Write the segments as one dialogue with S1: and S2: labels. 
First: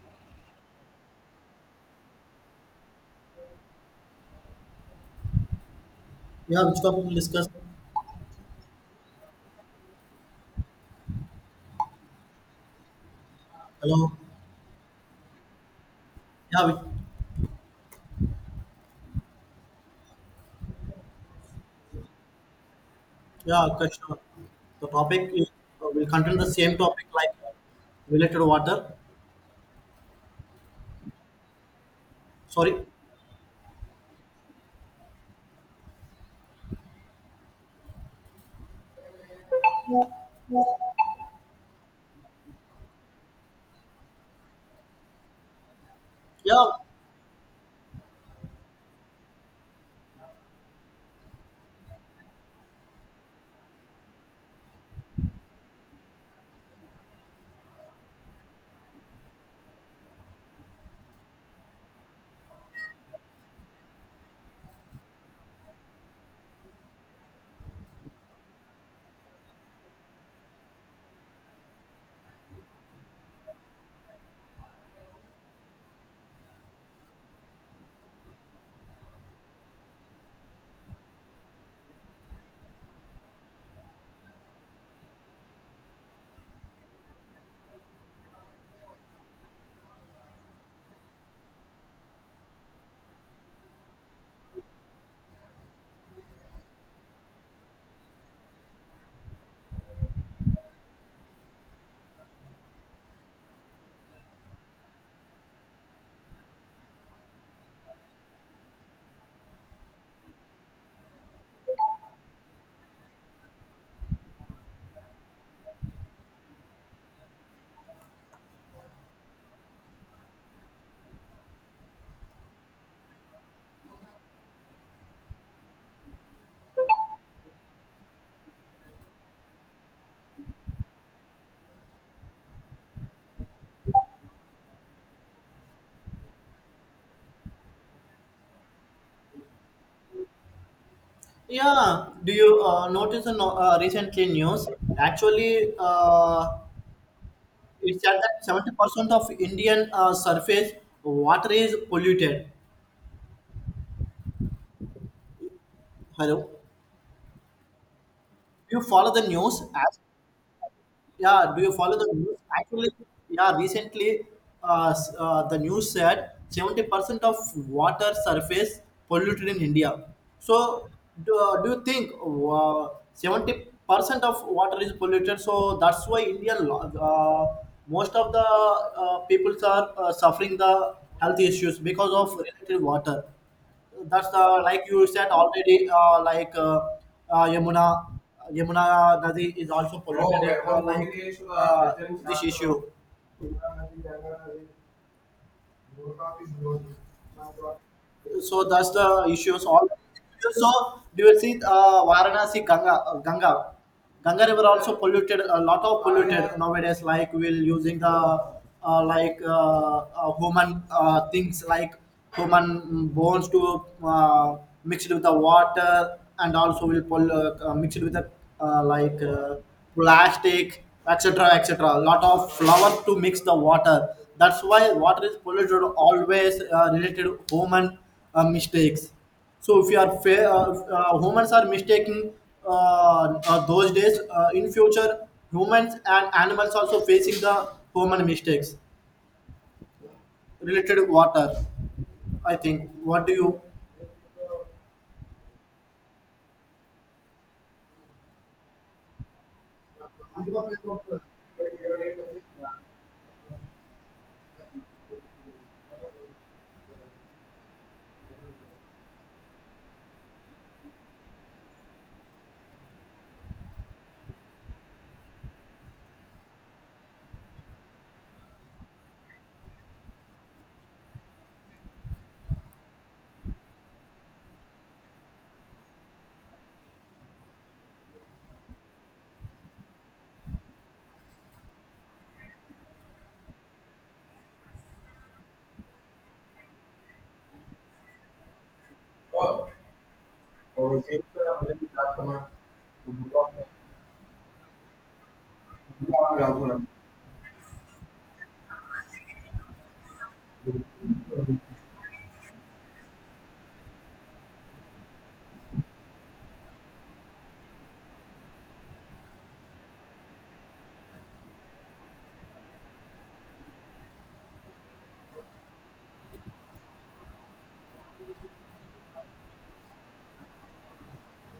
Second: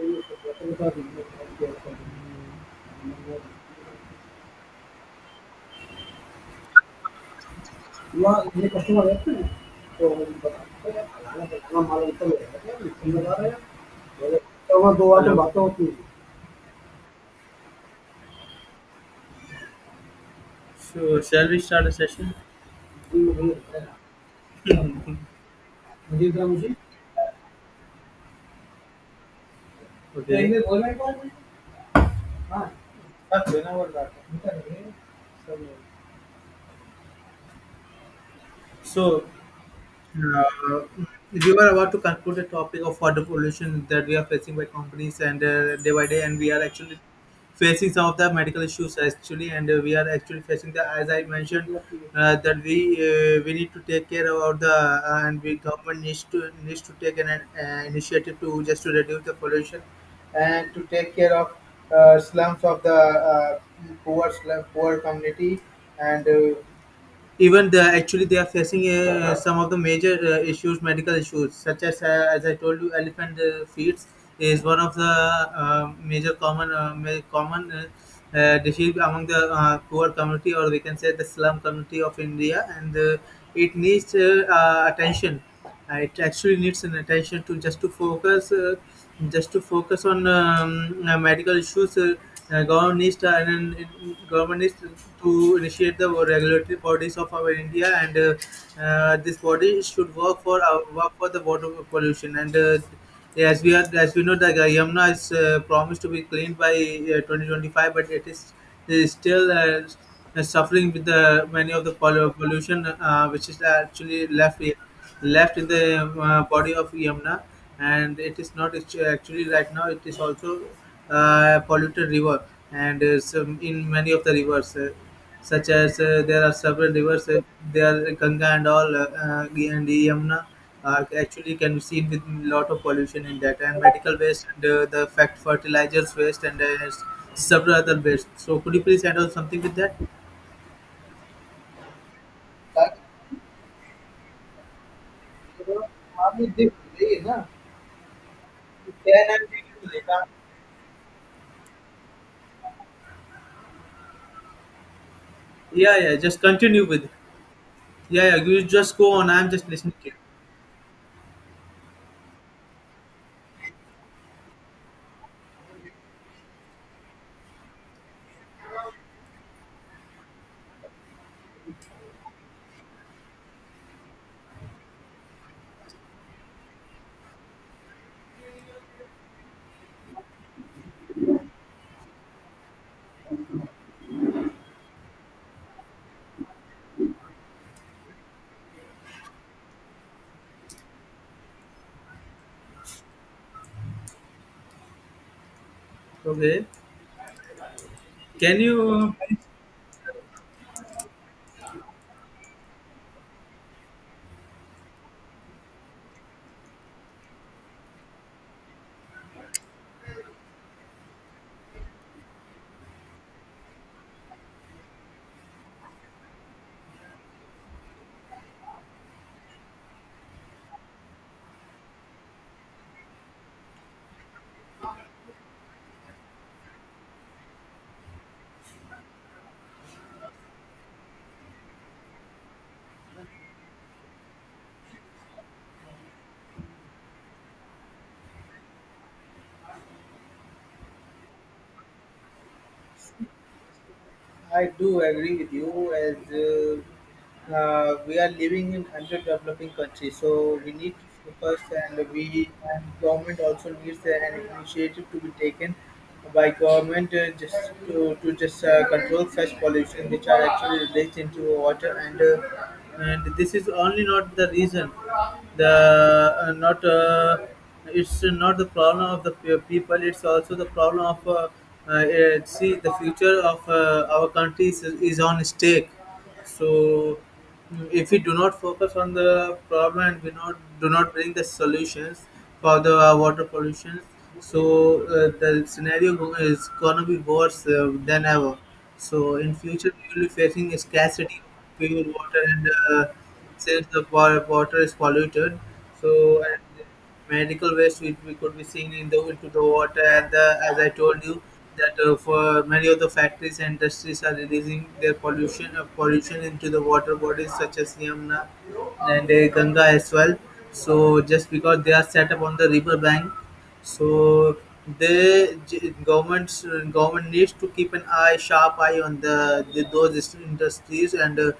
S1: ये
S2: Yeah, which topic we'll discuss?
S1: Customer है ना, तो हम बताते हैं, खाना कितना माल उनका लेगा क्या, हम बता रहे हैं।
S2: Hello.
S1: बोले, तो वहाँ दो आठ Hello. बातें होती हैं।
S2: Yeah, we,
S1: So, shall we start a session? जी, मुझे
S2: yeah,
S1: लगता है।
S2: question. The topic is, will
S1: मुझे
S2: contain
S1: इतना
S2: the
S1: मुझे
S2: same topic
S1: तो
S2: like Related to water.
S1: Okay. इन्हें बोला एक बार हाँ,
S2: Sorry.
S1: सब देना बोल रहा था. So, Uh, we were about to conclude the topic of water pollution that we are facing by companies and, day by day, and we are
S2: Yeah,
S1: actually facing some of the medical issues actually, and we are actually facing the, as I mentioned, that we need to take care about the, and we government needs to take an initiative to just to reduce the pollution and to take care of slums of the, poor slum, poor community and. Even the, actually they are facing some of the major issues, medical issues such as, as I told you, elephant feet is one of the major common common disease among the poor community, or we can say, the slum community of India, and it needs attention. It actually needs an attention to just to focus, just to focus on medical issues. Government needs to, and government needs to initiate the regulatory bodies of our India, and this body should work for, work for the water pollution, and as we are, as we know, the Yamuna is promised to be cleaned by 2025, but it is still suffering with the many of the pollution which is actually left here, left in the body of Yamuna, and it is not actually right now. It is also a polluted river, and some, in many of the rivers, such as, there are several rivers, there are Ganga and all, and Yamuna. Actually can be seen with lot of pollution in that, and medical waste, and the fact, fertilizers waste, and several other waste. So, could you please add on something with that?
S2: yeah. Do you
S1: ताकि
S2: notice in recently news? Actually,
S1: वो वहाँ
S2: uh,
S1: भी दिख रही है ना,
S2: it said that seventy
S1: कि
S2: percent
S1: क्या
S2: of
S1: नाम
S2: Indian
S1: है,
S2: surface water is polluted.
S1: Yeah, yeah. Just
S2: Hello.
S1: continue with. It. Yeah, yeah. You
S2: You
S1: just
S2: follow
S1: go
S2: the
S1: on. I'm
S2: news
S1: just listening
S2: as
S1: to you.
S2: Yeah, do you follow the news? Recently the news said 70% of water surface polluted in India. So, do you think 70% of water is polluted? So, that's why uh, most of the peoples are suffering the health issues because of related water that's the like you said already. Like Yamuna, Yamuna Nadi is also polluted. Uh, like uh, this issue.
S1: Okay. Can
S2: So that's
S1: you?
S2: the issues. All so do you see Varanasi Ganga River also polluted, a lot of polluted nowadays. Like we're using the human things like human bones to mixed with the water, and also mixed with the uh, like. Uh, plastic, etc., etc. A lot of flour to mix the water. That's why water is polluted always related to human mistakes. So if you are fa- humans are mistaking those days in future, humans and animals also facing the human mistakes related to water. I think. What do you?
S1: I do agree with you, as we are living in underdeveloping countries, so we need to focus, and we, and government also needs an initiative to be taken by government, just to just control such pollution which are actually released into water, and this is only not the reason, the not, it's not the problem of the people, it's also the problem of, see the future of our country is on stake. So, if we do not focus on the problem and we not do not bring the solutions for the water pollution, so the scenario is gonna be worse than ever. So, in future we will be facing a scarcity of pure water, and since the water is polluted, so, and medical waste which we could be seen in the, into the water, and the, as I told you that, for many of the factories and industries are releasing their pollution into the water bodies such as Yamuna, and Ganga as well. So, just because they are set up on the river bank, so the g- governments government needs to keep an eye, sharp eye on the those industries, and. Uh,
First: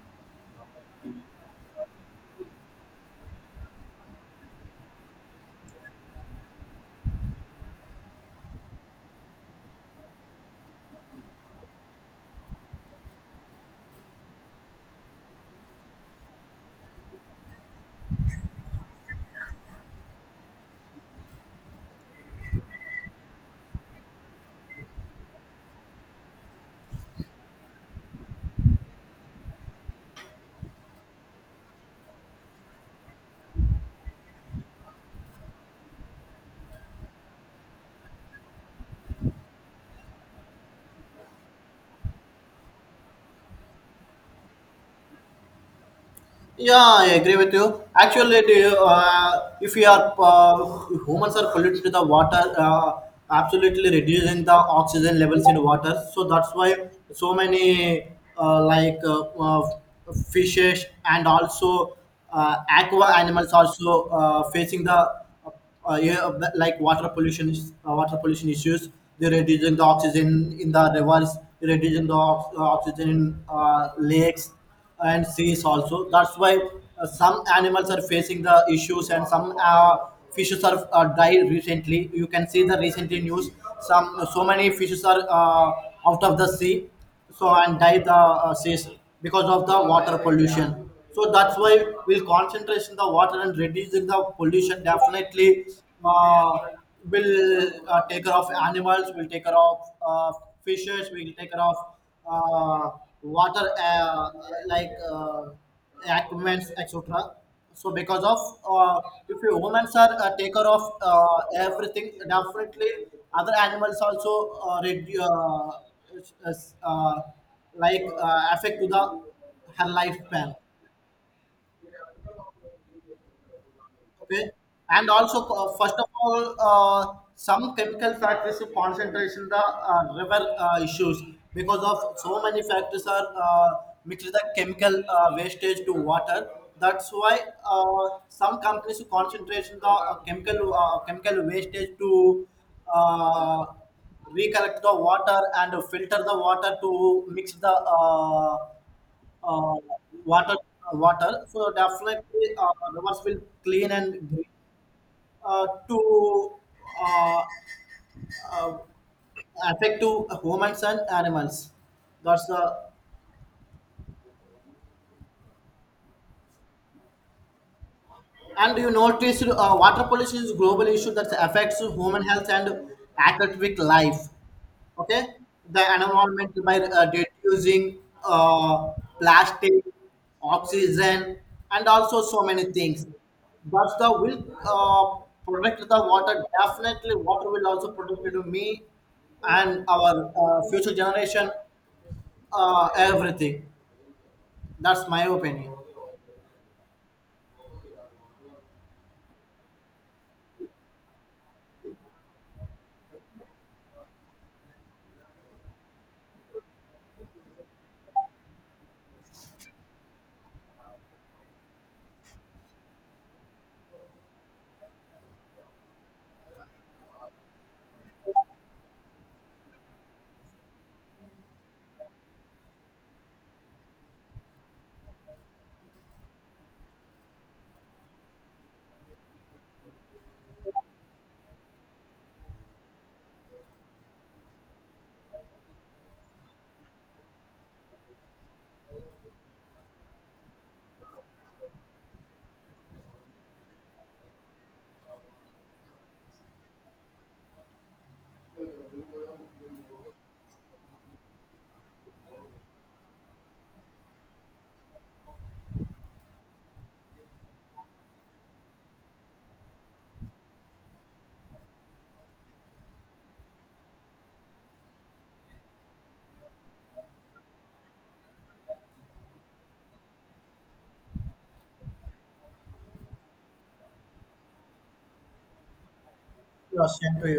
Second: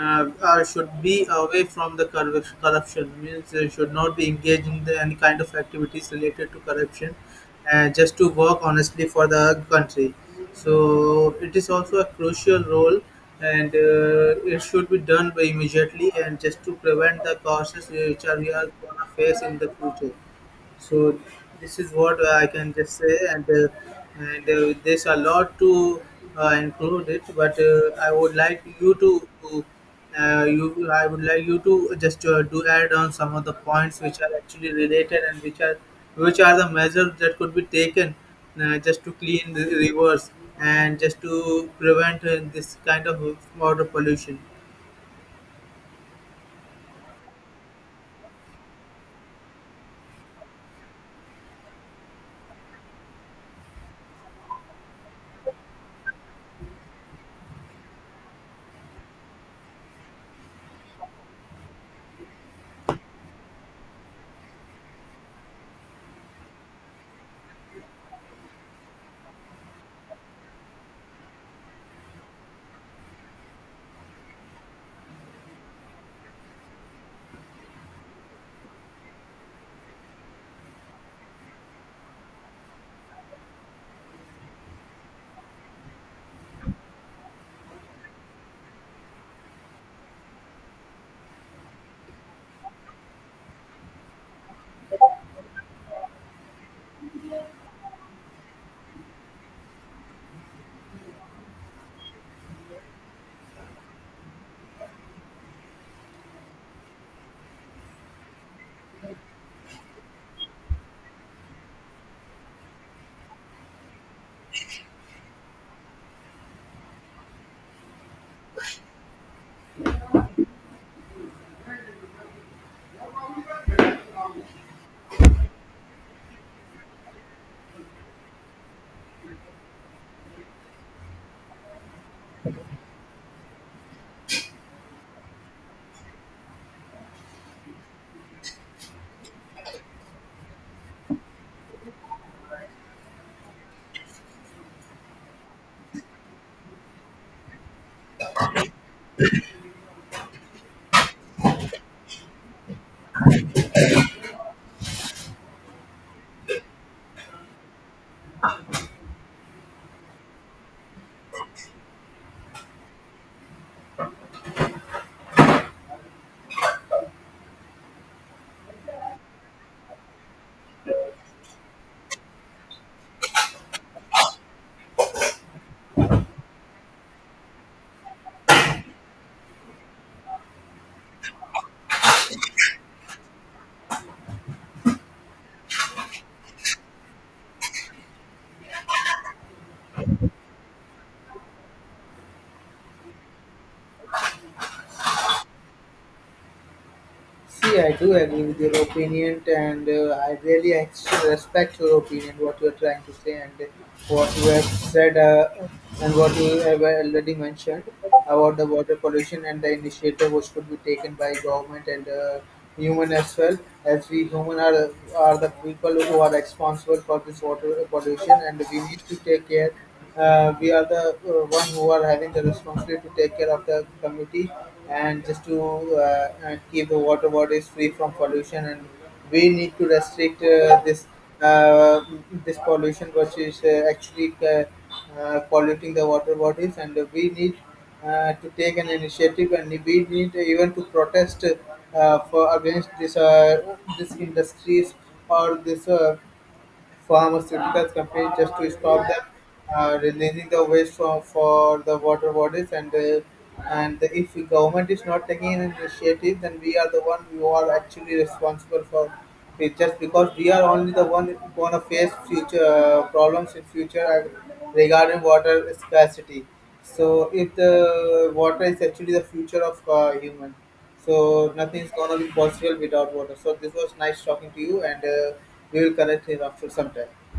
S1: uh, uh, Should be away from the corruption, means they should not be engaged in the, any kind of activities related to corruption, just to work honestly for the country. So, it is also a crucial role, and it should be done by immediately, and just to prevent the causes which are, we are going to face in the future. So, this is what I can just say, and there's a lot to include it, but I would like you to, you I would like you to just do add on some of the points which are actually related, and which are, which are the measures that could be taken just to clean the rivers, and just to prevent this kind of water pollution.
S2: Yeah, I agree with you. Actually, do you, if we are if humans are polluted with the water, absolutely reducing the oxygen levels in water. So that's why so many uh, like uh, uh, fishes and also aqua animals also facing the uh, yeah, like water pollution is water pollution issues. They reducing the oxygen in the rivers, reducing the oxygen in lakes and seas also. That's why some animals are facing the issues, and some fishes are died recently. You can see the recently news. Some, so many fishes are out of the sea, so and die the says because of the water pollution. So that's why we'll concentrate in the water, and reducing the pollution definitely uh, will take care of animals, will take care of uh, fishes, will take care of uh, water, like uh, aquaments, etc. So because of, uh, if you humans are a taker of everything, definitely other animals also uh, redu- uh, which is affect to the her lifespan. Okay, and also first of all, some chemical factors to concentration the river issues, because of so many factors are mixed the chemical wastage to water. That's why some companies to concentration the chemical wastage to uh, recollect the water and filter the water to mix the uh, water, water. So definitely rivers will clean and green to uh, uh, affect to humans and animals. That's the And you noticed water pollution is a global issue that affects human health and aquatic life. Okay, the environment by reducing uh, plastic, oxygen, and also so many things. But the will protect the water. Definitely, water will also protect to me and our future generation. Everything. That's my opinion.
S1: See, I do agree with your opinion, and I really respect your opinion, what you are trying to say, and what you have said, and what you have already mentioned about the water pollution and the initiative which could be taken by government, and human as well, as we human are the people who are responsible for this water pollution, and we need to take care, we are the, one who are having the responsibility to take care of the community, and just to keep the water bodies free from pollution, and we need to restrict, this uh, this pollution which is, actually polluting the water bodies, and we need to take an initiative, and we need even to protest, for against this, this industries, or this pharmaceuticals companies, just to stop them releasing the waste from, for the water bodies, and if the government is not taking an initiative, then we are the one who are actually responsible for it, just because we are only the one going to face future problems in future, and regarding water scarcity. So, if the water is actually the future of human, so nothing is gonna be possible without water. So, this was nice talking to you, and we will connect here after some time.